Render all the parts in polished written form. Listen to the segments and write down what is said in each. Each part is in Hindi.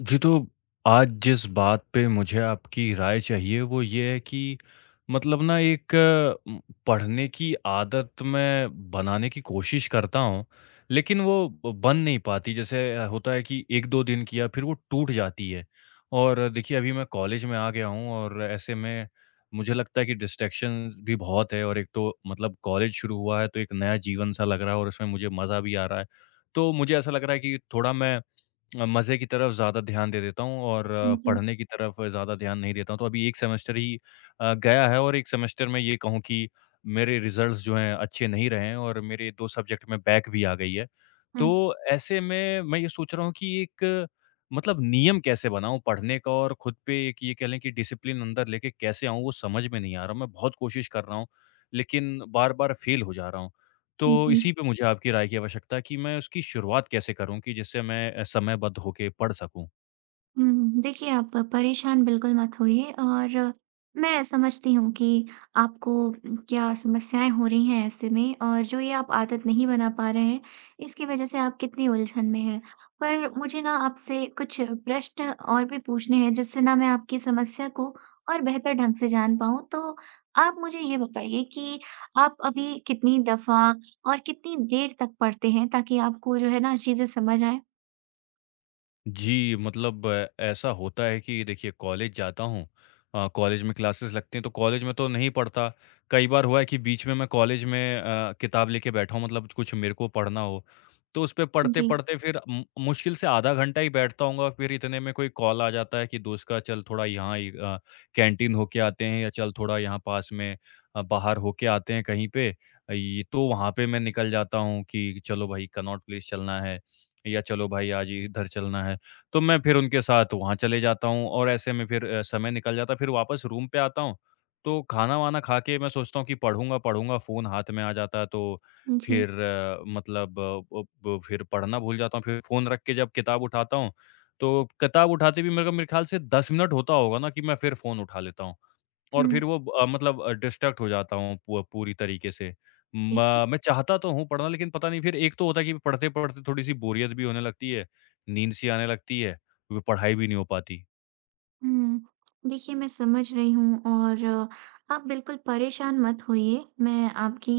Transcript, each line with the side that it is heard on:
left: जी, तो आज जिस बात पे मुझे आपकी राय चाहिए वो ये है कि मतलब ना एक उम, पढ़ने की आदत मैं बनाने की कोशिश करता हूँ, लेकिन वो ब बन नहीं पाती। जैसे होता है कि 1-2 दिन किया, फिर वो टूट जाती है। और देखिए, अभी मैं कॉलेज में आ गया हूँ, और ऐसे में मुझे लगता है कि डिस्ट्रैक्शंस भी बहुत है, और एक तो मतलब कॉलेज शुरू हुआ है, तो एक नया जीवन सा लग रहा है, और उसमें मुझे मज़ा भी आ रहा है। तो मुझे ऐसा लग रहा है कि थोड़ा मैं मज़े की तरफ ज़्यादा ध्यान दे देता हूँ, और
right: जी,
left: पढ़ने की तरफ ज़्यादा ध्यान नहीं देता हूँ। तो अभी 1 सेमेस्टर ही गया है, और 1 सेमेस्टर में ये कहूँ कि मेरे रिज़ल्ट्स जो हैं अच्छे नहीं रहे हैं, और मेरे 2 सब्जेक्ट में बैक भी आ गई है। तो ऐसे में मैं ये सोच रहा हूँ कि एक मतलब नियम कैसे बनाऊँ पढ़ने का, और खुद पे एक ये कह लें कि डिसिप्लिन अंदर लेके कैसे आऊँ, वो समझ में नहीं आ रहा। मैं बहुत कोशिश कर रहा हूँ, लेकिन बार-बार फ़ेल हो जा रहा हूँ। तो
right: जी।
left: इसी पे मुझे आपकी राय की आवश्यकता है कि मैं उसकी शुरुआत कैसे करूँ, कि जिससे मैं समयबद्ध होके पढ़ सकूँ?
right: हुँ, देखिए आप परेशान बिल्कुल मत होइए और मैं समझती हूँ कि आपको क्या समस्याएँ हो रही हैं ऐसे में और जो ये आप आदत नहीं बना पा रहे हैं, इसकी वज़ह से आप कितनी उलझन में हैं। पर मुझे ना आपसे कुछ प्रश्न और भी पूछने हैं जिससे ना मैं आपकी समस्या को और बेहतर ढंग से जान पाऊँ। तो आप मुझे ये बताइए कि आप अभी कितनी दफ़ा और कितनी देर तक पढ़ते हैं ताकि आपको जो है ना चीज़ें समझ आएँ?
left: जी, मतलब ऐसा होता है कि देखिए कॉलेज जाता हूँ, कॉलेज में क्लासेस लगती हैं, तो कॉलेज में तो नहीं पढ़ता। कई बार हुआ है कि बीच में मैं कॉलेज में किताब लेके बैठा हूँ, मतलब कुछ मेरे को पढ़ना हो, तो उस पे
right: जी।
left: पढ़ते-पढ़ते फिर मु मुश्किल से आधा घंटा ही बैठता होऊँगा, फिर इतने में कोई कॉल आ जाता है कि दोस्त का, चल थोड़ा यहाँ ही कैंटीन होके आते हैं, या चल थोड़ा यहाँ पास में बाहर होके आते हैं कहीं पे। ये तो वहाँ पे मैं निकल जाता हूँ कि चलो भाई कनॉट प्लेस चलना है, या चलो भाई आज इधर चलना है। तो मैं फिर उनके साथ वहाँ चले जाता हूँ, और ऐसे में फिर समय निकल जाता है। फिर वापस रूम पे आता हूँ, तो खाना-वाना खा के मैं सोचता हूँ कि पढ़ूँगा, पढ़ूँगा, फ़ोन हाथ में आ जाता है, तो
right: जी,
left: फिर मतलब अ, ब फिर पढ़ना भूल जाता हूँ। फिर फ़ोन रख के जब किताब उठाता हूँ, तो किताब उठाते भी मेरे को मेरे ख़्याल से 10 मिनट होता होगा ना, कि मैं फिर फ़ोन उठा लेता हूँ। और
right: हुँ,
left: फिर वो मतलब डिस्ट्रैक्ट हो जाता हूँ पू पूरी तरीके से।
right: ठीक है।
left: म मैं चाहता तो हूँ पढ़ना, लेकिन पता नहीं, फिर एक तो होता है कि पढ़ते-पढ़ते थोड़ी-सी बोरियत भी होने लगती है, नींद-सी आने लगती है, वो पढ़ाई भी नहीं हो पाती।
right: हुँ, देखिए मैं समझ रही हूँ और आप बिल्कुल परेशान मत होइए। मैं आपकी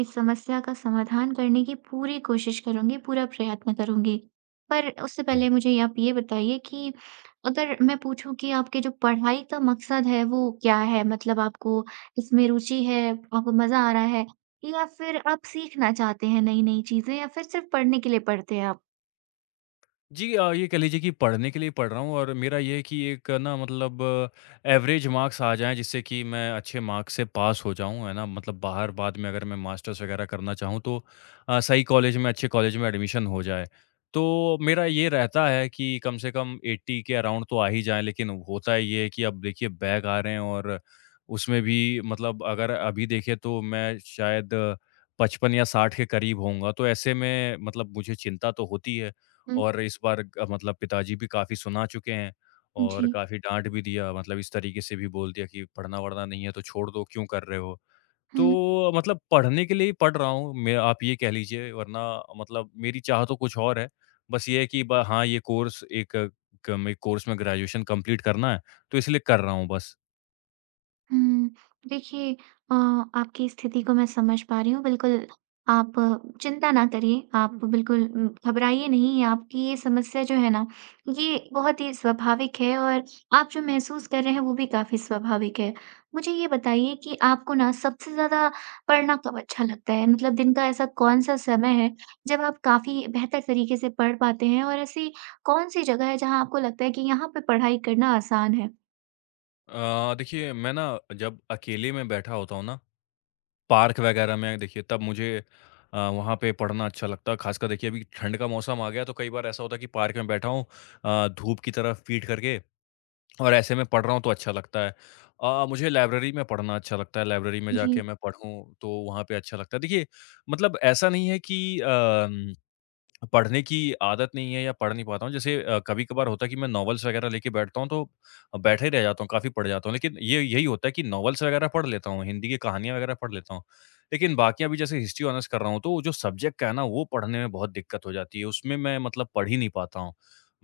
right: इस समस्या का समाधान करने की पूरी कोशिश करूँगी, पूरा प्रयत्न करूँगी। पर उससे
left: जी।
right: पहले मुझे आप ये बताइए कि अगर मैं पूछूँ कि आपके जो पढ़ाई का मकसद है वो क्या है? मतलब आपको इसमें रुचि है, आपको मज़ा आ रहा है या फिर आप सीखना चाहते हैं नई-नई चीज़ें या फिर सिर्फ़ पढ़ने के लिए पढ़ते हैं आप?
left: जी, ये कह लीजिए कि पढ़ने के लिए पढ़ रहा हूँ, और मेरा ये है कि एक ना मतलब एवरेज मार्क्स आ जाएँ, जिससे कि मैं अच्छे मार्क्स से पास हो जाऊँ, है ना? मतलब बाहर बाद में अगर मैं मास्टर्स वगैरह करना चाहूँ, तो सही कॉलेज में, अच्छे कॉलेज में एडमिशन हो जाए। तो मेरा ये रहता है कि कम से कम 80 के अराउंड तो आ ही जाएँ, लेकिन होता ये है कि अब देखिए बैक आ रहे हैं, और उसमें भी मतलब अगर अभी देखें तो मैं शायद 55 या 60 के करीब होऊँगा। तो ऐसे में मतलब मुझे चिंता तो होती है।
right: हुँ,
left: और इस बार मतलब पिताजी भी काफ़ी सुना चुके हैं,
right: जी,
left: और काफ़ी डाँट भी दिया, मतलब इस तरीके से भी बोल दिया कि पढ़ना-वढ़ना नहीं है तो छोड़ दो, क्यों कर रहे हो?
right: हुँ।
left: तो मतलब पढ़ने के लिए ही पढ़ रहा हूँ मैं, आप ये कह लीजिए, वरना मतलब मेरी चाह तो कुछ और है। बस ये है कि ब हाँ, ये कोर्स एक क में कोर्स में ग्रेजुएशन कंप्लीट करना है, तो इसलिए कर रहा हूँ बस।
right: हुँ, देखिए आपकी स्थिति को मैं समझ पा रही हूँ। बिल्कुल, आप चिंता ना करिए, आप बिल्कुल घबराइए नहीं। आपकी ये समस्या जो है ना, ये बहुत ही स्वाभाविक है और आप जो महसूस कर रहे हैं, वो भी काफ़ी स्वाभाविक है। मुझे ये बताइए कि आपको ना सबसे ज़्यादा पढ़ना कब अच्छा लगता है? मतलब दिन का ऐसा कौन-सा समय है, जब आप काफ़ी बेहतर तरीके से पढ़ पाते हैं और ऐसी कौन-सी जगह है, जहाँ आपको लगता है कि यहाँ पे पढ़ाई करना आसान है?
left: देखिए, मैं ना जब अकेले में बैठा होता हूँ ना, पार्क वगैरह में, देखिए तब मुझे वहाँ पे पढ़ना अच्छा लगता है। ख़ासकर देखिए, अभी ठंड का मौसम आ गया, तो कई बार ऐसा होता है कि पार्क में बैठा हूँ, धूप की तरफ पीठ करके, और ऐसे में पढ़ रहा हूँ, तो अच्छा लगता है। मुझे लाइब्रेरी में पढ़ना अच्छा लगता है, लाइब्रेरी में
right: जी,
left: जाके मैं पढ़ूँ तो वहाँ पे अच्छा लगता है। देखिए, मतलब ऐसा नहीं है कि अम पढ़ने की आदत नहीं है या पढ़ नहीं पाता हूँ। जैसे कभी-कभार होता है कि मैं नॉवेल्स वगैरह लेके बैठता हूँ, तो बैठा ही रह जाता हूँ, काफ़ी पढ़ जाता हूँ। लेकिन ये यही होता है कि नॉवेल्स वगैरह पढ़ लेता हूँ, हिंदी की कहानियाँ वगैरह पढ़ लेता हूँ। लेकिन बाकी अभी जैसे हिस्ट्री ऑनर्स कर रहा हूँ, तो वो जो सब्जेक्ट का है ना, वो पढ़ने में बहुत दिक्कत हो जाती है। उसमें मैं मतलब पढ़ ही नहीं पाता हूँ,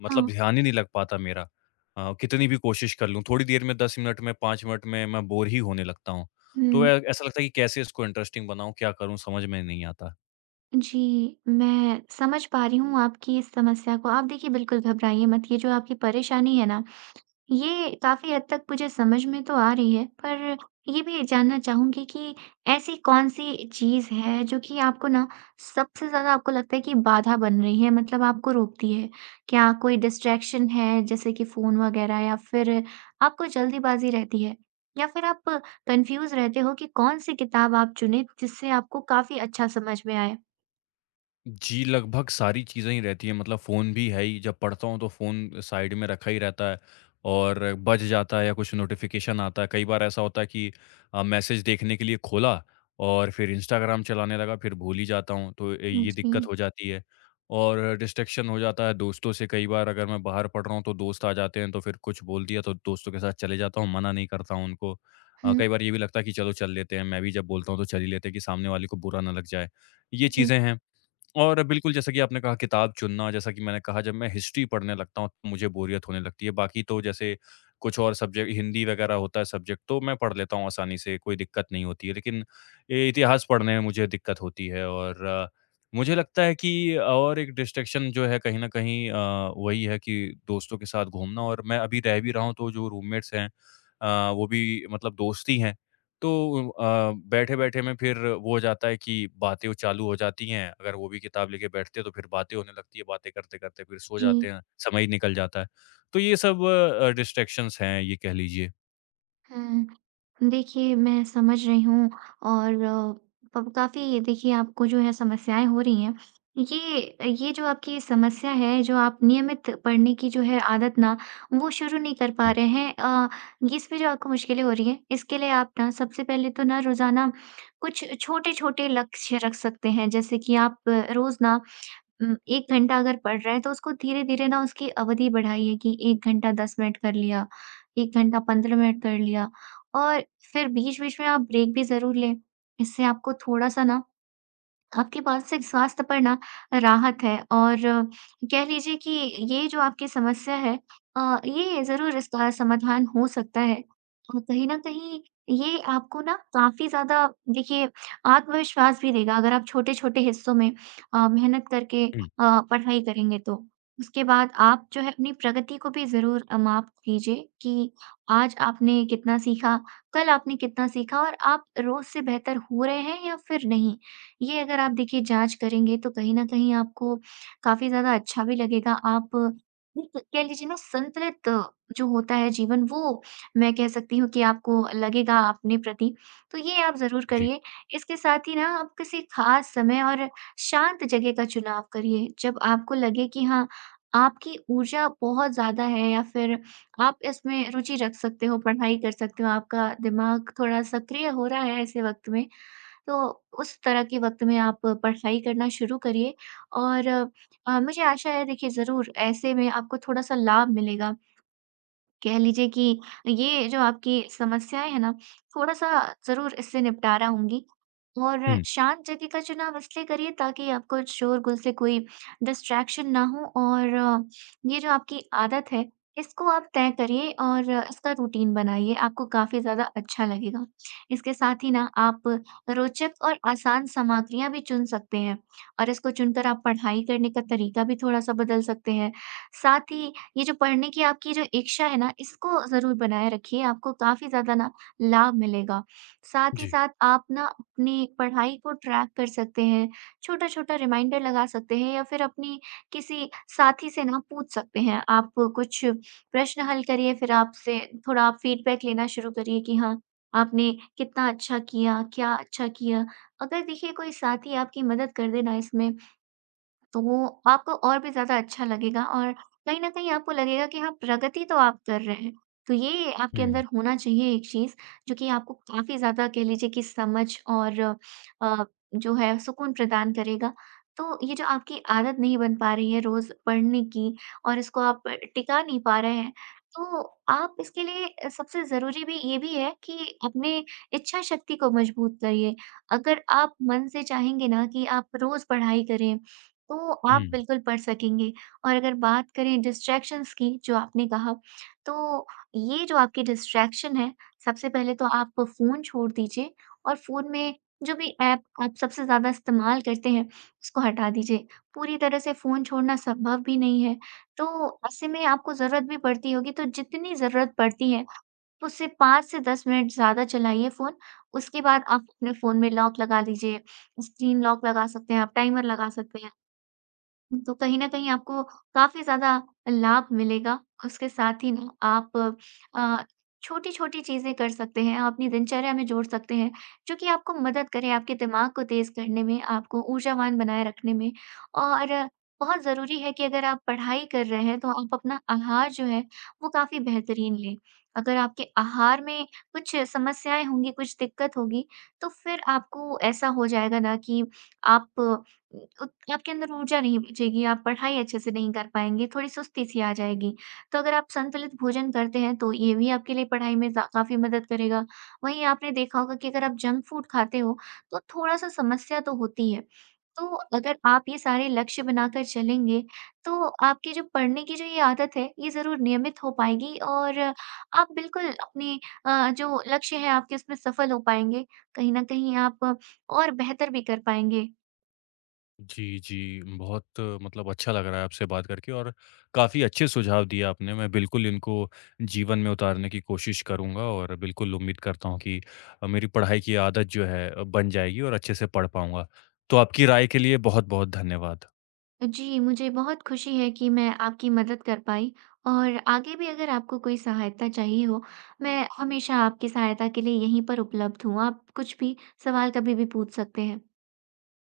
left: मतलब
right: हाँ।
left: ध्यान ही नहीं लग पाता मेरा। कितनी भी कोशिश कर लूँ, थोड़ी देर में, 10 मिनट में, 5 मिनट में मैं बोर ही होने लगता हूँ। तो
right: हुँ।
left: ऐ ऐसा लगता है कि कैसे इसको इंटरेस्टिंग बनाऊँ, क्या करूँ, समझ में नहीं आता।
right: जी, मैं समझ पा रही हूँ आपकी इस समस्या को। आप देखिए बिल्कुल घबराइए मत, ये जो आपकी परेशानी है ना, ये काफ़ी हद तक मुझे समझ में तो आ रही है। पर ये भी जानना चाहूँगी कि ऐसी कौन-सी चीज़ है जो कि आपको ना सबसे ज़्यादा आपको लगता है कि बाधा बन रही है मतलब आपको रोकती है? क्या कोई डिस्ट्रैक्शन है जैसे कि फ़ोन वग़ैरह या फिर आपको जल्दीबाज़ी रहती है? या फिर आप कन्फ्यूज़ रहते हो कि कौन-सी किताब आप चुनें जिससे आपको काफ़ी अच्छा समझ में आए?
left: जी, लगभग सारी चीज़ें ही रहती हैं, मतलब फ़ोन भी है ही, जब पढ़ता हूँ तो फ़ोन साइड में रखा ही रहता है, और बज जाता है या कुछ नोटिफ़िकेशन आता है। कई बार ऐसा होता है कि मैसेज देखने के लिए खोला, और फिर इंस्टाग्राम चलाने लगा, फिर भूल ही जाता हूँ, तो ये
right: जी।
left: दिक्कत हो जाती है। और डिस्ट्रैक्शन हो जाता है दोस्तों से, कई बार अगर मैं बाहर पढ़ रहा हूँ, तो दोस्त आ जाते हैं, तो फिर कुछ बोल दिया, तो दोस्तों के साथ चले जाता हूँ, मना नहीं करता हूँ उनको।
right: हुँ।
left: कई बार ये भी लगता है कि चलो चल लेते हैं, मैं भी जब बोलता हूँ तो चल ही लेते हैं कि सामने वाले को बुरा ना लग जाए। ये
right: जी,
left: चीज़ें हैं। और बिल्कुल, जैसा कि आपने कहा किताब चुनना, जैसा कि मैंने कहा, जब मैं हिस्ट्री पढ़ने लगता हूँ तो मुझे बोरियत होने लगती है, बाकी तो जैसे कुछ और सब्जेक्ट, हिंदी वगैरह होता है सब्जेक्ट, तो मैं पढ़ लेता हूँ आसानी से, कोई दिक्कत नहीं होती है, लेकिन ये इतिहास पढ़ने में मुझे दिक्कत होती है। और मुझे लगता है कि और एक डिस्ट्रैक्शन जो है कहीं ना कहीं, वही है कि दोस्तों के साथ घूमना, और मैं अभी रह भी रहा हूँ तो जो रूममेट्स हैं, वो भी मतलब दोस्त ही हैं, तो बैठे-बैठे में फिर वो हो जाता है कि बातें वो चालू हो जाती हैं, अगर वो भी किताब लेके बैठते हैं तो फिर बातें होने लगती है, बातें करते-करते फिर सो
right: जी।
left: जाते हैं, समय ही निकल जाता है। तो ये सब डिस्ट्रैक्शंस हैं, ये कह लीजिए।
right: हुँ। देखिए, मैं समझ रही हूँ और प काफ़ी देखिए आपको जो है समस्याएँ हो रही हैं। ये जो आपकी समस्या है, जो आप नियमित पढ़ने की जो है आदत ना, वो शुरू नहीं कर पा
left: हुँ,
right: रहे हैं, ये इसमें जो आपको मुश्किलें हो रही हैं, इसके लिए आप ना सबसे पहले तो ना रोज़ाना कुछ छोटे-छोटे लक्ष्य रख सकते हैं। जैसे कि आप रोज़ ना 1 घंटा अगर पढ़ रहा है तो उसको धीरे-धीरे ना उसकी अवधि बढ़ाइए कि 1 घंटा 10 मिनट कर लिया, 1 घंटा 15 मिनट कर लिया और फिर बीच-बीच में आप ब्रेक भी ज़रूर लें। इससे आपको थोड़ा-सा ना आपके मानसिक स्वास्थ्य पर ना राहत है और कह लीजिए कि ये जो आपकी समस्या है, ये ज़रूर इसका समाधान हो सकता है। और कहीं न कहीं ये आपको ना काफ़ी ज़्यादा देखिए आत्मविश्वास भी देगा अगर आप छोटे-छोटे हिस्सों में मेहनत करके
left: हुँ,
right: पढ़ाई करेंगे तो। उसके बाद आप जो है अपनी प्रगति को भी ज़रूर माप कीजिए कि आज आपने कितना सीखा, कल आपने कितना सीखा और आप रोज़ से बेहतर हो रहे हैं या फिर नहीं। ये अगर आप देखिए जाँच करेंगे तो कहीं न कहीं आपको काफ़ी ज़्यादा अच्छा भी लगेगा। आप एक कह लीजिए ना संतुलित जो होता है जीवन वो मैं कह सकती हूँ कि आपको लगेगा अपने प्रति। तो ये आप ज़रूर
left: जी।
right: करिए। इसके साथ ही ना आप किसी ख़ास समय और शांत जगह का चुनाव करिए। जब आपको लगे कि हाँ, आपकी ऊर्जा बहुत ज़्यादा है या फिर आप इसमें रुचि रख सकते हो, पढ़ाई कर सकते हो, आपका दिमाग थोड़ा सक्रिय हो रहा है ऐसे वक़्त में, तो उस तरह के वक़्त में आप पढ़ाई करना शुरू करिए और मुझे आशा है देखिए ज़रूर ऐसे में आपको थोड़ा-सा लाभ मिलेगा। कह लीजिए कि ये जो आपकी समस्याएँ हैं ना, थोड़ा-सा ज़रूर इससे निपटारा होंगी। और
left: हुँ,
right: शांत जगह का चुनाव इसलिए करिए ताकि आपको शोरगुल से कोई डिस्ट्रैक्शन ना हो और ये जो आपकी आदत है, इसको आप तय करिए और इसका रूटीन बनाइए, आपको काफ़ी ज़्यादा अच्छा लगेगा। इसके साथ ही ना आप रोचक और आसान सामग्रियाँ भी चुन सकते हैं और इसको चुनकर आप पढ़ाई करने का तरीका भी थोड़ा-सा बदल सकते हैं। साथ ही ये जो पढ़ने की आपकी जो इच्छा है ना, इसको ज़रूर बनाए रखिए, आपको काफ़ी ज़्यादा ना लाभ मिलेगा। साथ ही
left: जी।
right: साथ आप ना अपनी पढ़ाई को ट्रैक कर सकते हैं, छोटा-छोटा रिमाइंडर लगा सकते हैं या फिर अपनी किसी साथी से ना पूछ सकते हैं। आप कुछ प्रश्न हल करिए, फिर आपसे थोड़ा आप फीडबैक लेना शुरू करिए कि हाँ, आपने कितना अच्छा किया, क्या अच्छा किया। अगर देखिए कोई साथी आपकी मदद कर दे ना इसमें तो आपको और भी ज़्यादा अच्छा लगेगा और कहीं न कहीं आपको लगेगा कि हाँ, प्रगति तो आप कर रहे हैं। तो ये आपके
left: हुँ,
right: अंदर होना चाहिए एक चीज़, जो कि आपको काफ़ी ज़्यादा कह लीजिए कि समझ और अ, जो है सुकून प्रदान करेगा। तो ये जो आपकी आदत नहीं बन पा रही है रोज़ पढ़ने की और इसको आप टिका नहीं पा रहे हैं, तो आप इसके लिए सबसे ज़रूरी भी ये भी है कि अपने इच्छा शक्ति को मजबूत करिए। अगर आप मन से चाहेंगे ना कि आप रोज़ पढ़ाई करें, तो आप
left: हुँ।
right: बिल्कुल पढ़ सकेंगे और अगर बात करें डिस्ट्रैक्शंस की जो आपने कहा, तो ये जो आपके डिस्ट्रैक्शन है, सबसे पहले तो आप फ़ोन छोड़ दीजिए और फ़ोन में जो भी ऐप आप सबसे ज़्यादा इस्तेमाल करते हैं, उसको हटा दीजिए। पूरी तरह से फ़ोन छोड़ना संभव भी नहीं है, तो ऐसे में आपको ज़रूरत भी पड़ती होगी, तो जितनी ज़रूरत पड़ती है, उससे 5 से 10 मिनट ज़्यादा चलाइए फ़ोन। उसके बाद आप अपने फ़ोन में लॉक लगा दीजिए, स्क्रीन लॉक लगा सकते हैं आप, टाइमर लगा सकते हैं। तो कहीं न कहीं आपको काफ़ी ज़्यादा लाभ मिलेगा। उसके साथ ही ना आप अ, छोटी-छोटी चीज़ें कर सकते हैं, अपनी दिनचर्या में जोड़ सकते हैं, जो कि आपको मदद करे आपके दिमाग को तेज़ करने में, आपको ऊर्जावान बनाए रखने में। और बहुत ज़रूरी है कि अगर आप पढ़ाई कर रहे हैं, तो आप अपना आहार जो है, वो काफ़ी बेहतरीन लें। अगर आपके आहार में कुछ समस्याएँ होंगी, कुछ दिक्कत होगी, तो फिर आपको ऐसा हो जाएगा ना कि आप उत आपके अंदर ऊर्जा नहीं बचेगी, आप पढ़ाई अच्छे से नहीं कर पाएँगे, थोड़ी सुस्ती सी आ जाएगी। तो अगर आप संतुलित भोजन करते हैं तो ये भी आपके लिए पढ़ाई में ज़ा काफ़ी मदद करेगा। वहीं आपने देखा होगा कि अगर आप जंक फूड खाते हो तो थोड़ा-सा समस्या तो होती है। तो अगर आप ये सारे लक्ष्य बनाकर चलेंगे तो आपकी जो पढ़ने की जो ये आदत है, ये ज़रूर नियमित हो पाएगी और आप बिल्कुल अपने जो लक्ष्य है आपके उसमें सफल हो पाएँगे। कहीं न कहीं आप और बेहतर भी कर पाएँगे।
left: जी, जी। बहुत मतलब अच्छा लग रहा है आपसे बात करके, और काफ़ी अच्छे सुझाव दिए आपने। मैं बिल्कुल इनको जीवन में उतारने की कोशिश करूँगा, और बिल्कुल उम्मीद करता हूँ कि मेरी पढ़ाई की आदत जो है बन जाएगी और अच्छे से पढ़ पाऊँगा। तो आपकी राय के लिए बहुत-बहुत धन्यवाद।
right: जी, मुझे बहुत खुशी है कि मैं आपकी मदद कर पाई और आगे भी अगर आपको कोई सहायता चाहिए हो, मैं हमेशा आपकी सहायता के लिए यहीं पर उपलब्ध हूँ। आप कुछ भी सवाल कभी भी पूछ सकते हैं।